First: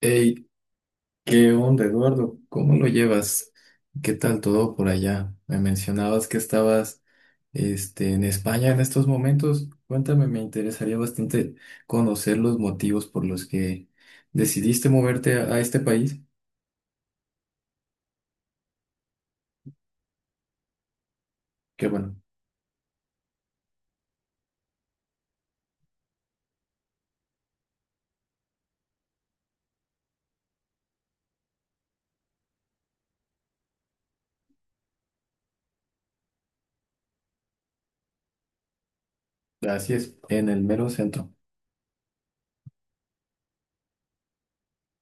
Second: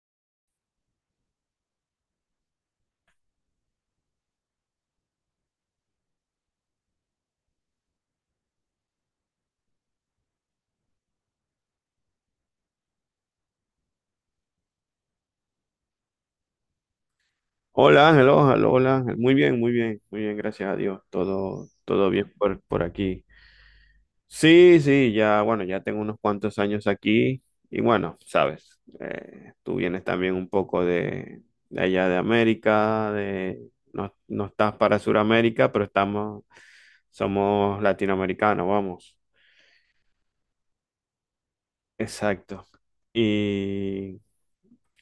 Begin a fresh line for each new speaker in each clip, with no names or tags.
Hey, ¿qué onda, Eduardo? ¿Cómo lo llevas? ¿Qué tal todo por allá? Me mencionabas que estabas, en España en estos momentos. Cuéntame, me interesaría bastante conocer los motivos por los que decidiste moverte a este país,
Hola Ángel, hola Ángel. Muy bien, muy bien, muy bien, gracias a Dios. Todo,
que
todo
bueno,
bien por aquí. Sí, sí, ya, bueno, ya tengo unos cuantos años aquí y bueno, sabes, tú vienes también un poco de allá de América, de, no, no estás para Sudamérica, pero estamos, somos latinoamericanos, vamos.
así es, en el mero centro.
Exacto. Y,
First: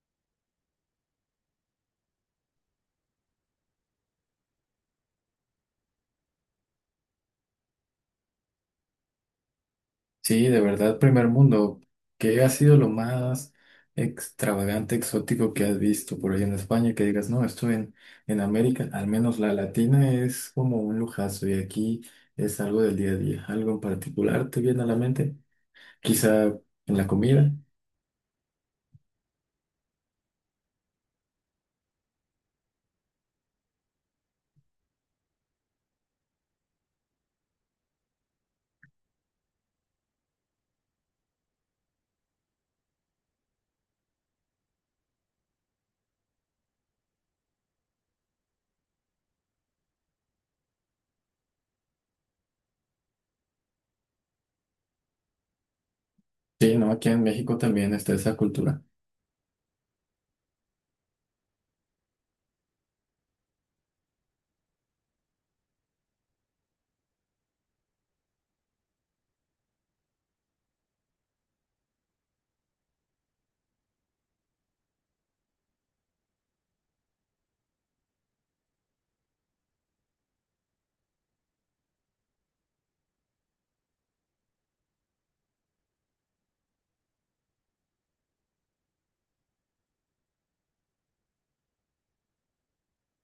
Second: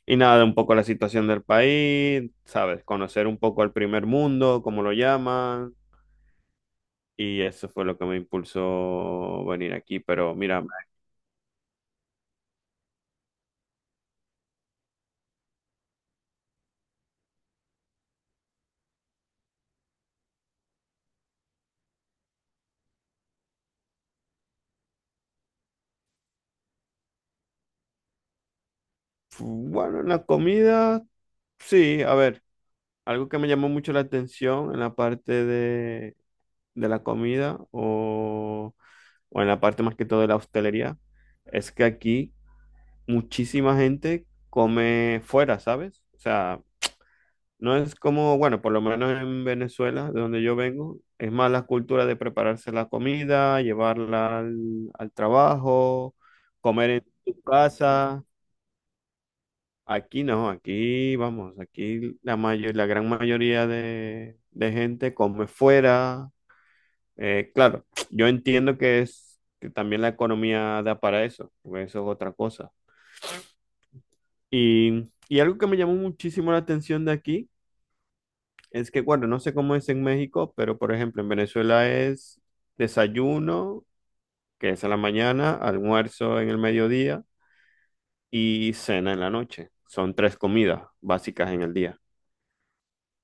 y nada, un poco la situación del país, sabes, conocer un poco el primer mundo, como lo llaman. Y eso fue lo que me impulsó venir aquí. Pero
Sí, de
mira,
verdad, primer mundo. ¿Qué ha sido lo más extravagante, exótico que has visto por ahí en España? Que digas, no, en América, al menos la latina, es como un lujazo y aquí es algo del día a día. ¿Algo en particular te viene a la mente? Quizá en la comida.
bueno, en la comida, sí, a ver, algo que me llamó mucho la atención en la parte de, la comida o en la parte más que todo de la hostelería, es que aquí muchísima gente come fuera, ¿sabes? O sea, no es como, bueno, por lo menos en Venezuela, de donde yo vengo, es más la cultura de prepararse la comida, llevarla al trabajo,
Sí, no,
comer en
aquí en
tu
México también está
casa.
esa cultura.
Aquí no, aquí vamos, aquí la mayor, la gran mayoría de gente come fuera. Claro, yo entiendo que es que también la economía da para eso, porque eso es otra cosa. Y algo que me llamó muchísimo la atención de aquí es que, bueno, no sé cómo es en México, pero por ejemplo, en Venezuela es desayuno, que es a la mañana, almuerzo en el mediodía y cena en la noche. Son tres comidas básicas en el día.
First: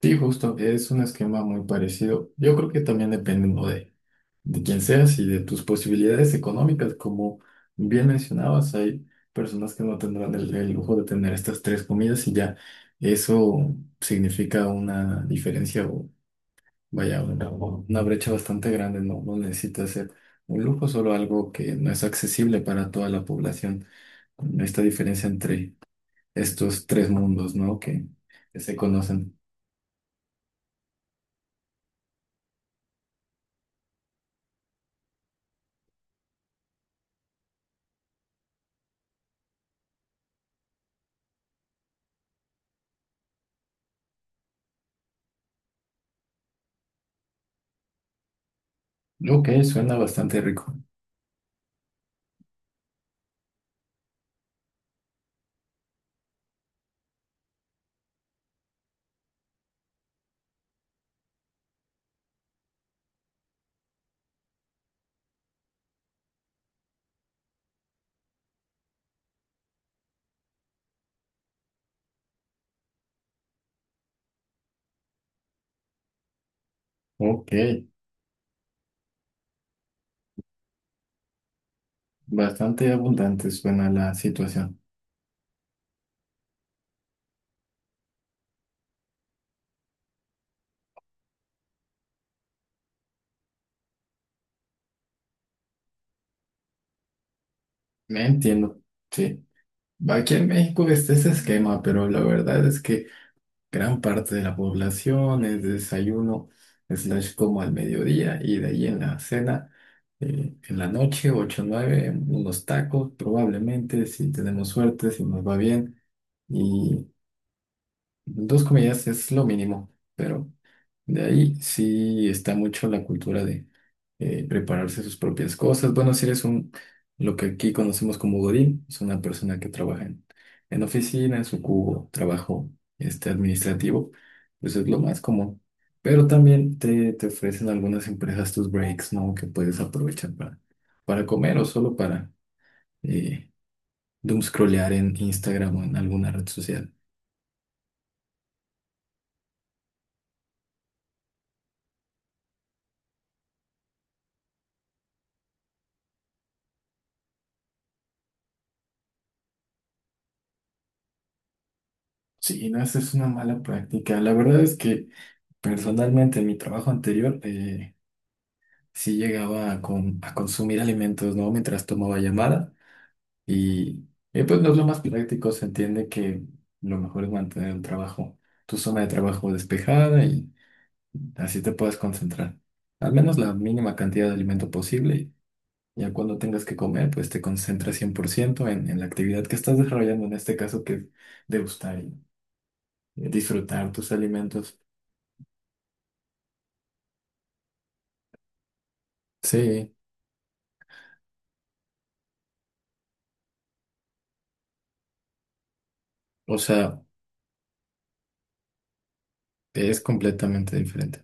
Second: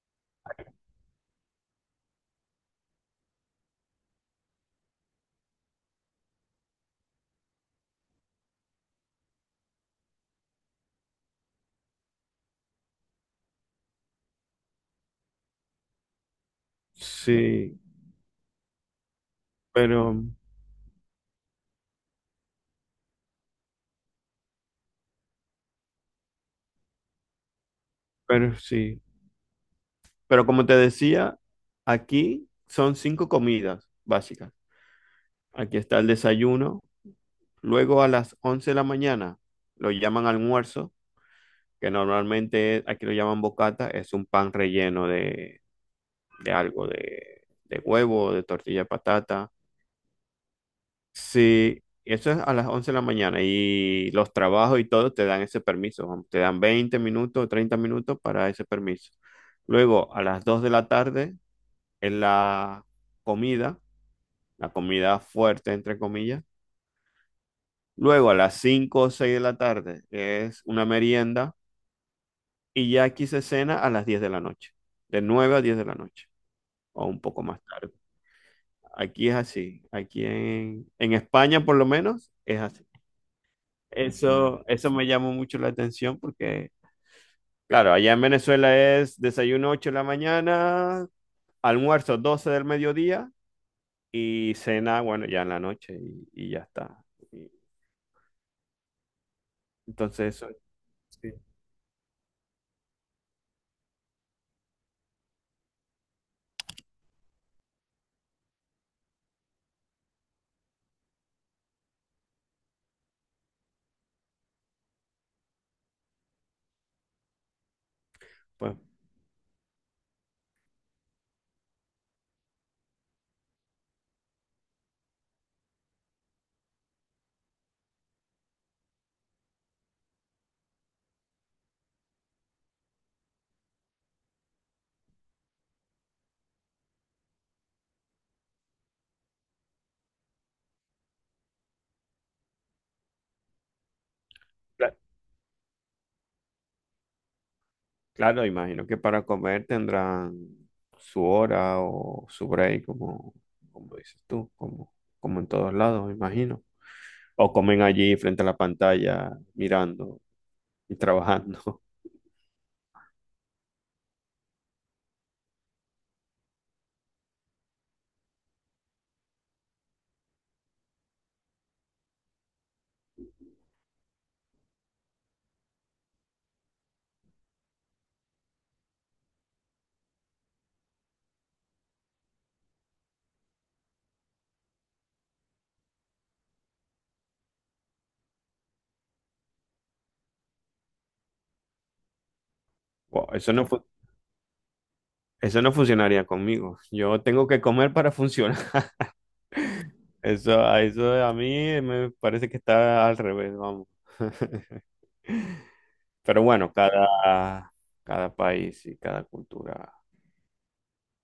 Sí, justo, es un esquema muy parecido. Yo creo que también depende, ¿no?, de quien seas y de tus posibilidades económicas. Como bien mencionabas, hay personas que no tendrán el lujo de tener estas tres comidas y ya eso significa una diferencia o vaya, una,
Sí,
una brecha bastante grande. No, no necesita ser
pero,
un lujo, solo algo que no es accesible para toda la población. Esta diferencia entre estos tres mundos, ¿no?, que
pero
se
sí.
conocen.
Pero como te decía, aquí son cinco comidas básicas. Aquí está el desayuno. Luego a las 11 de la mañana lo llaman almuerzo, que normalmente aquí lo llaman bocata, es un pan relleno de algo, de huevo, de tortilla de
Ok,
patata.
suena bastante rico.
Sí, eso es a las 11 de la mañana y los trabajos y todo te dan ese permiso, te dan 20 minutos, 30 minutos para ese permiso. Luego, a las 2 de la tarde es comida, la comida fuerte, entre comillas. Luego, a las 5 o 6 de la tarde es una merienda y ya aquí se cena a las 10 de la noche, de 9 a 10 de la noche o un poco
Ok,
más tarde. Aquí es así. Aquí en España, por lo menos, es así.
bastante abundante suena la
Eso,
situación.
eso me llamó mucho la atención porque, claro, allá en Venezuela es desayuno 8 de la mañana, almuerzo 12 del mediodía y cena, bueno, ya en la noche y ya está. Y
Me entiendo, sí.
entonces,
Aquí
eso,
en México está ese
sí,
esquema, pero la verdad es que gran parte de la población es desayuno, slash como al mediodía y de ahí en la cena, en la noche, 8 o 9, unos tacos probablemente, si tenemos suerte, si nos va bien. Y dos
pues,
comidas es lo mínimo, pero de ahí sí está mucho la cultura de prepararse sus propias cosas. Bueno, si eres un, lo que aquí conocemos como Godín, es una persona que trabaja en oficinas o cubo, trabajo administrativo, pues es lo más común. Pero también te ofrecen algunas empresas tus breaks, ¿no?, que puedes aprovechar para comer o solo para eh, doomscrollear
cla-
en Instagram o en alguna red social.
claro, imagino que para comer tendrán su hora o su break, como dices tú, como en todos lados, imagino. O comen allí frente a la pantalla, mirando y trabajando.
Sí, no, esa es una mala práctica. La verdad es que personalmente, en mi trabajo anterior, sí llegaba a, a consumir alimentos, ¿no?, mientras tomaba llamada y, pues no es lo más práctico. Se entiende que lo mejor es mantener un trabajo, tu zona de trabajo despejada y así te puedes concentrar. Al menos la mínima cantidad de alimento posible y ya cuando tengas que comer, pues te concentras 100% en la actividad que estás desarrollando, en este caso que es degustar y
Wow, eso no fu-
disfrutar tus alimentos.
eso no funcionaría conmigo. Yo tengo que comer para funcionar.
Sí,
Eso, a eso a mí me parece que está al revés, vamos. Pero
o
bueno,
sea,
cada país y cada cultura.
es completamente diferente.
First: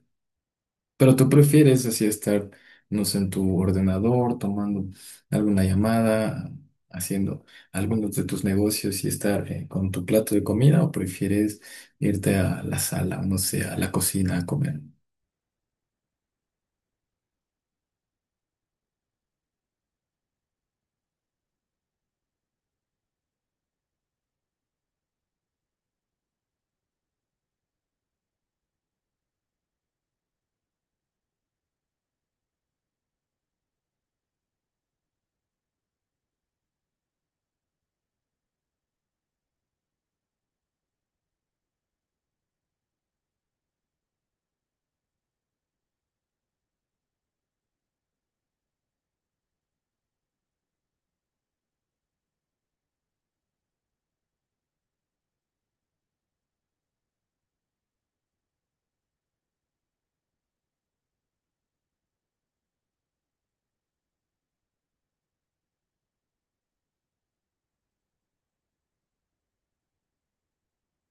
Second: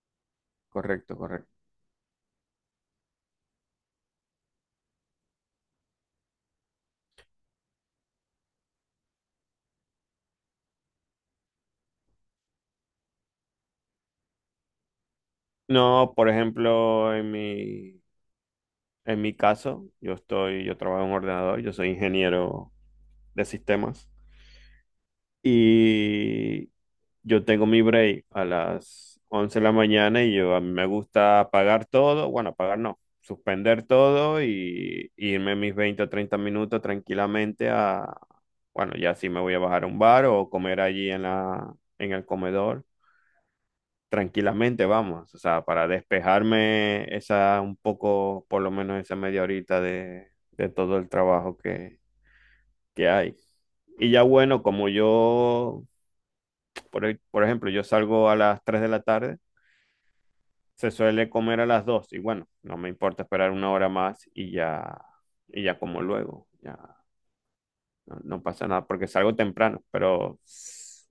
Correcto,
Pero tú
correcto.
prefieres así estar, no sé, en tu ordenador, tomando alguna llamada, haciendo algunos de tus negocios y estar con tu plato de comida, o prefieres irte a la sala, no sé, a la cocina a comer.
No, por ejemplo, en mi caso, yo trabajo en un ordenador, yo soy ingeniero de sistemas. Y yo tengo mi break a las 11 de la mañana y yo a mí me gusta apagar todo, bueno, apagar no, suspender todo y irme mis 20 o 30 minutos tranquilamente a, bueno, ya sí me voy a bajar a un bar o comer allí en la, en el comedor, tranquilamente vamos, o sea, para despejarme esa un poco, por lo menos esa media horita de todo el trabajo que hay. Y ya bueno, como yo, por ejemplo, yo salgo a las 3 de la tarde, se suele comer a las 2 y bueno, no me importa esperar una hora más y ya como luego, ya no, no pasa nada porque salgo temprano, pero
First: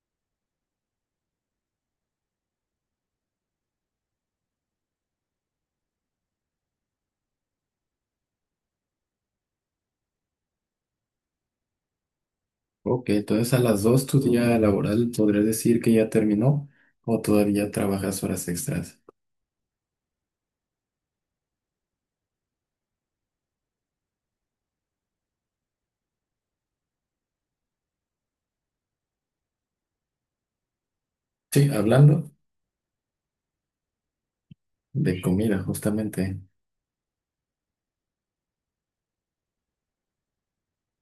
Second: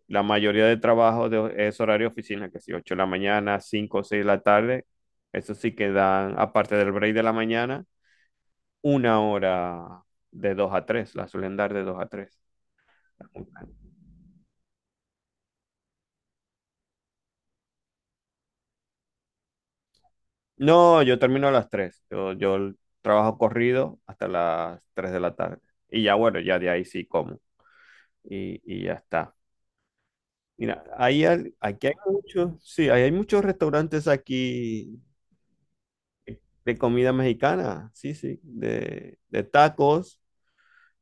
la mayoría de trabajo es horario oficina, que si 8 de la mañana, 5 o 6 de la tarde, eso sí que dan, aparte del break de la mañana, una hora de 2 a 3 la suelen dar de 2 a 3.
Ok, entonces a las dos tu día laboral podrías decir que ya terminó o todavía trabajas horas extras.
No, yo termino a las 3, yo trabajo corrido hasta las 3 de la tarde y ya bueno, ya de ahí sí como y ya está. Mira,
Sí,
aquí hay
hablando
muchos, sí, ahí hay muchos restaurantes aquí
de comida, justamente,
de comida mexicana, sí, sí, de tacos.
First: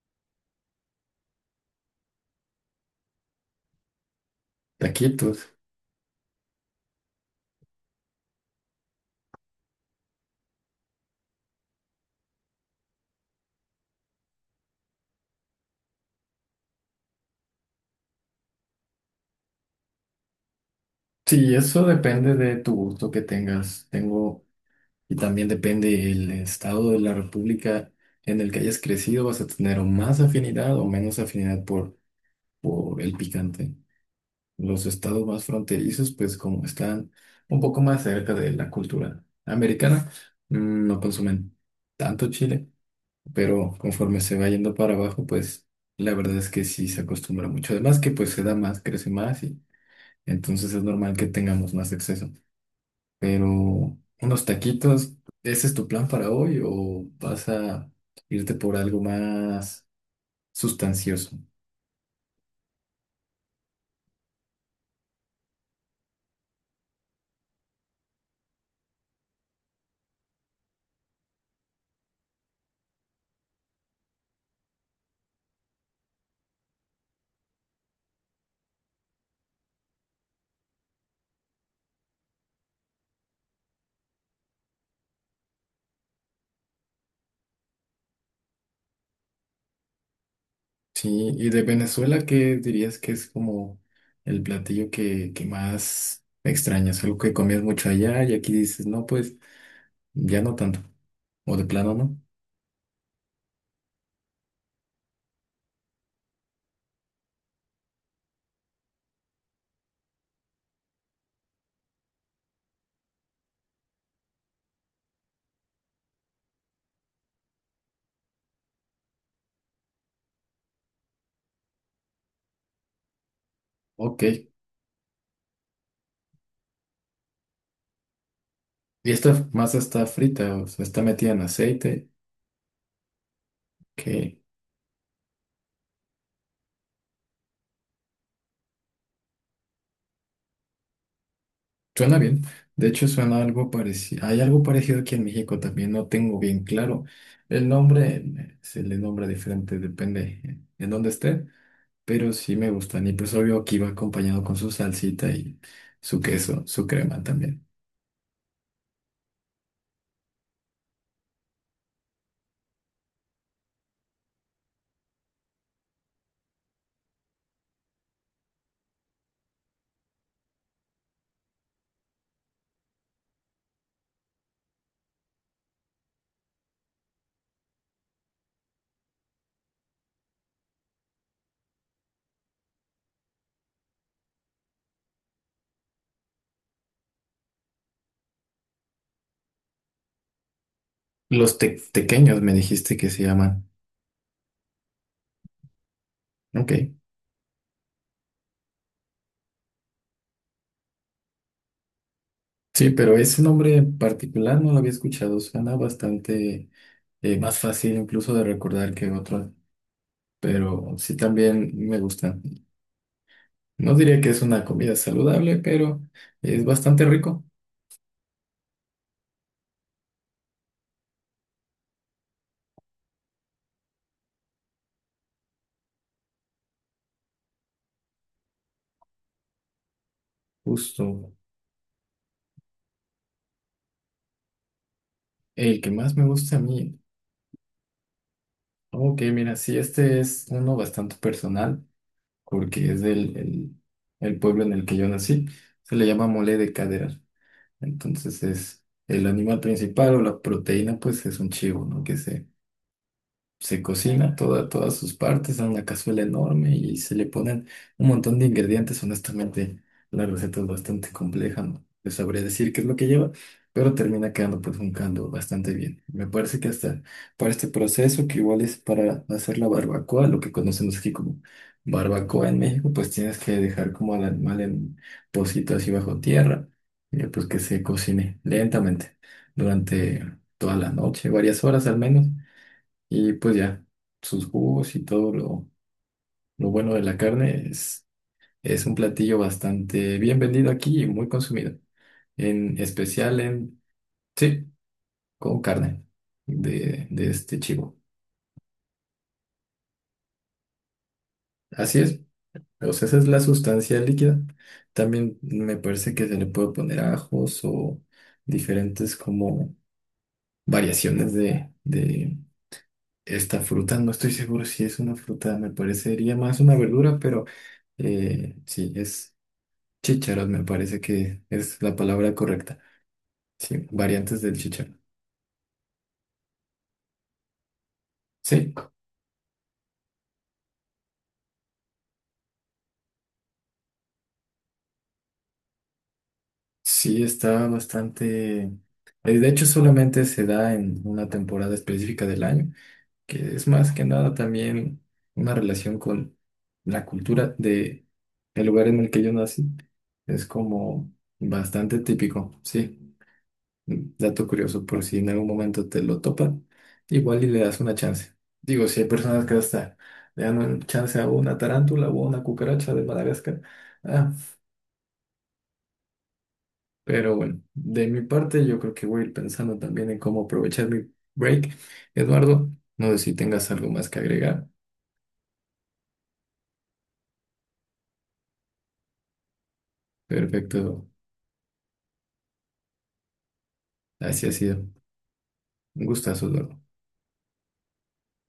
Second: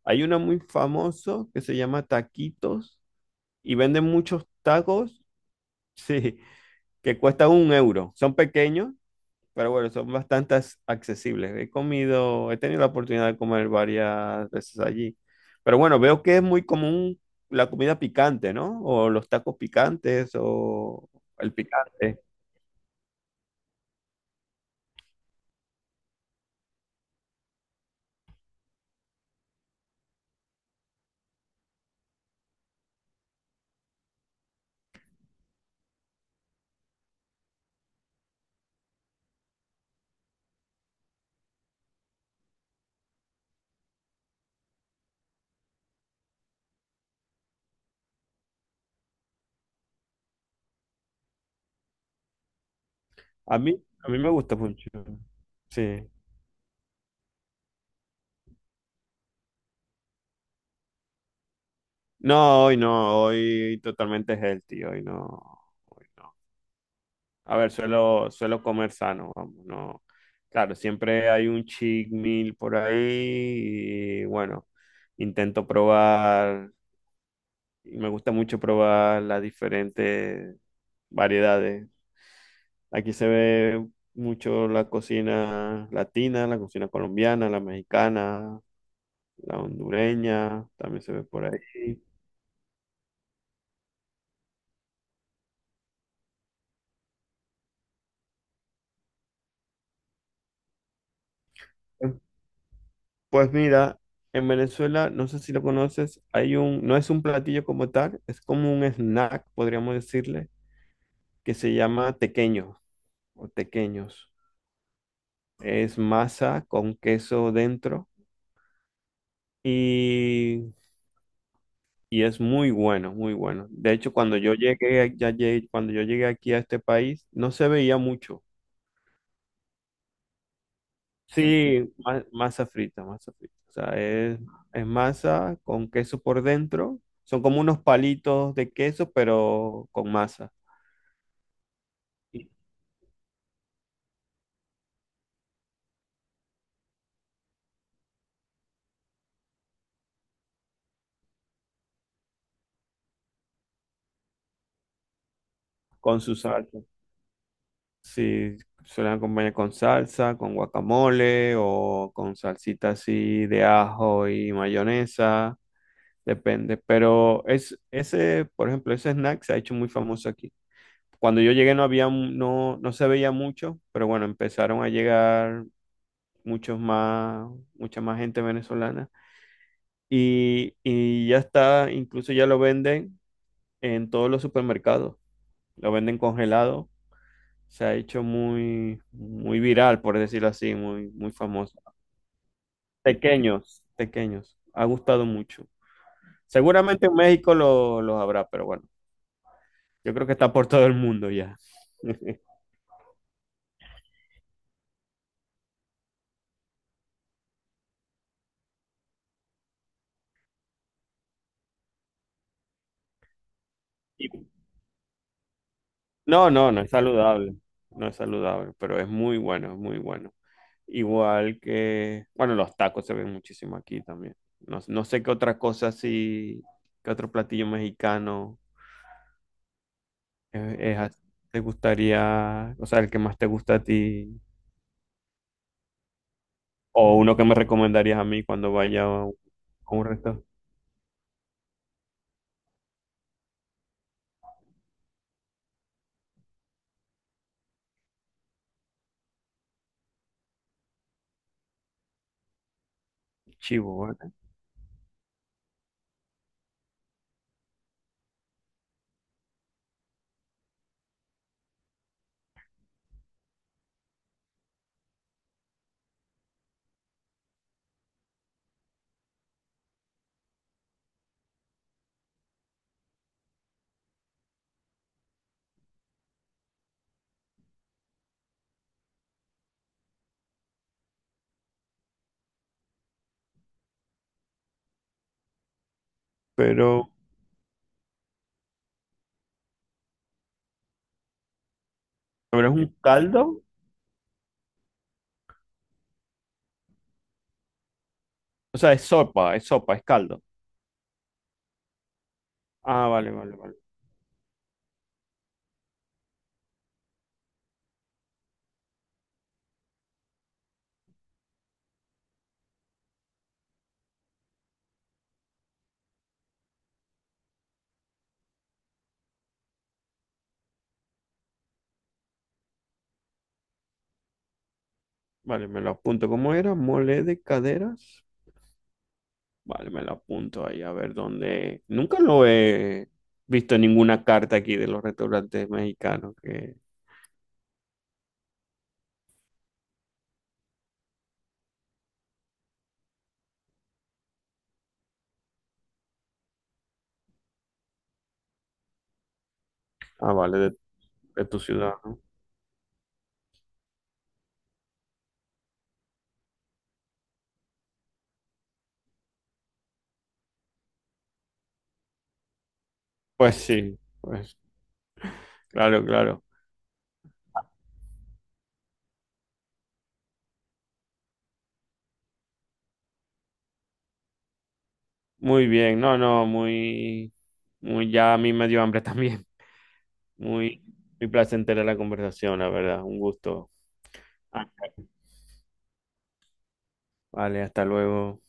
Hay uno muy famoso que se llama Taquitos y venden muchos tacos,
taquitos.
sí, que cuestan 1 euro. Son pequeños, pero bueno, son bastante accesibles. He comido, he tenido la oportunidad de comer varias veces allí. Pero bueno, veo que es muy común la comida picante, ¿no? O los tacos picantes o
Sí,
el
eso
picante.
depende de tu gusto que tengas. Tengo y también depende el estado de la república en el que hayas crecido, vas a tener o más afinidad o menos afinidad por el picante. Los estados más fronterizos, pues como están un poco más cerca de la cultura americana, no consumen tanto chile, pero conforme se va yendo para abajo, pues la verdad es que sí se acostumbra mucho. Además que pues se da más, crece más y entonces es normal que tengamos más exceso.
A mí,
Pero
a mí me
unos
gusta mucho.
taquitos, ¿ese es
Sí.
tu plan para hoy o vas a irte por algo más sustancioso?
No, hoy no, hoy totalmente healthy, hoy no, hoy no. A ver, suelo, suelo comer sano, vamos, no. Claro, siempre hay un cheat meal por ahí y bueno, intento probar, y me gusta mucho probar las diferentes variedades. Aquí se ve mucho la cocina latina, la cocina colombiana, la mexicana, la hondureña, también se ve
Sí,
por
y
ahí.
de Venezuela, ¿qué dirías que es como el platillo que más extrañas? Algo que comías mucho allá y aquí dices, no, pues ya no tanto, o de plano no.
Pues mira, en Venezuela, no sé si lo conoces, hay un, no es un platillo como tal, es como un snack, podríamos decirle, que se llama tequeño o tequeños. Es masa con queso dentro y, y es muy bueno, muy bueno. De hecho,
Ok,
cuando
y
yo llegué, cuando yo llegué aquí a este país, no se veía mucho.
esta masa está frita, o sea, está metida en
Sí,
aceite,
masa frita, masa frita. O sea,
ok.
es, masa con queso por dentro. Son como unos palitos de queso, pero con masa
Suena bien.
y
De hecho, suena algo parecido. Hay algo parecido aquí en México también. No tengo bien claro el nombre. Se le nombra diferente, depende en dónde esté. Pero sí me gustan. Y pues obvio aquí va acompañado con su salsita y su
con su
queso,
salsa.
su crema también.
Sí, suelen acompañar con salsa, con guacamole o con salsita así de ajo y mayonesa. Depende. Pero es, ese, por ejemplo, ese snack se ha hecho muy famoso aquí. Cuando yo llegué no había, no, no se veía mucho, pero bueno, empezaron a llegar muchos más, mucha más gente venezolana. Y ya está, incluso ya lo venden en todos los supermercados, lo venden congelado. Se ha hecho muy, muy viral, por decirlo así, muy, muy
Los
famoso.
tequeños me dijiste que se llaman.
Pequeños, pequeños, ha gustado mucho.
Ok.
Seguramente en México los habrá, pero bueno, yo creo que está por todo el mundo ya.
Sí, pero ese nombre en particular no lo había escuchado. Suena bastante más fácil incluso de recordar que otros. Pero sí también me gustan. No diría
Y
que es una comida saludable, pero
no,
es
no, no es
bastante rico.
saludable, no es saludable, pero es muy bueno, es muy bueno. Igual que, bueno, los tacos se ven muchísimo aquí también. No, no sé qué otra cosa así, qué otro platillo mexicano es,
Justo
te gustaría, o sea, el que más te gusta a ti,
el que más me gusta a mí.
o uno que me recomendarías a mí cuando vaya
Ok,
a un,
mira, sí,
a un
este
restaurante
es uno bastante personal, porque es el pueblo en el que yo nací. Se le llama mole de cadera. Entonces es el animal principal o la proteína, pues es un chivo, ¿no?, que se
chivo, ¿vale?
cocina todas sus partes en una cazuela enorme y se le ponen un montón de ingredientes. Honestamente, la receta es bastante compleja, no te sabría decir qué es lo que lleva, pero termina quedando pues un caldo bastante bien. Me parece que hasta para este proceso, que igual es para hacer la barbacoa, lo que conocemos aquí como barbacoa en México, pues tienes que dejar como al animal en pocito así bajo tierra, y pues que se cocine lentamente durante toda la noche, varias horas al menos y pues ya, sus jugos y todo lo bueno de
Pero,
la carne es un platillo bastante bien vendido aquí y muy consumido.
pero es
En
un
especial
caldo,
en, sí, con carne de este chivo.
o sea, es sopa, es sopa, es caldo.
Así es, o sea,
Ah,
esa es
vale,
la
vale, vale.
sustancia líquida. También me parece que se le puede poner ajos o diferentes como variaciones de esta fruta. No estoy seguro si es una fruta, me parecería más una verdura, pero sí, es. Chícharos, me parece que es la palabra correcta. Sí, variantes del chícharo.
Vale, me lo apunto. ¿Cómo era? Mole de caderas.
Sí,
Vale, me lo apunto ahí a ver dónde. Nunca lo he visto en ninguna carta aquí de los restaurantes mexicanos que...
sí está bastante. De hecho, solamente se da en una temporada específica del año, que es más que nada también una relación con la cultura de el lugar en el que yo nací.
Ah,
Es
vale, de,
como
de tu ciudad,
bastante
¿no?
típico, sí. Dato curioso, por si en algún momento te lo topan, igual y le das una chance. Digo, si hay personas que hasta le dan una chance a una tarántula o a una cucaracha de
Pues
Madagascar.
sí,
Ah,
pues claro, claro.
pero bueno, de mi parte yo creo que voy a ir pensando también en cómo aprovechar mi break. Eduardo, no sé si tengas algo más que agregar.
Muy bien, no, no, ya a mí me dio hambre también. Muy,
Perfecto,
muy placentera la conversación, la verdad, un gusto.
así ha
Ah.
sido. Un gustazo, Eduardo.
Vale, hasta luego.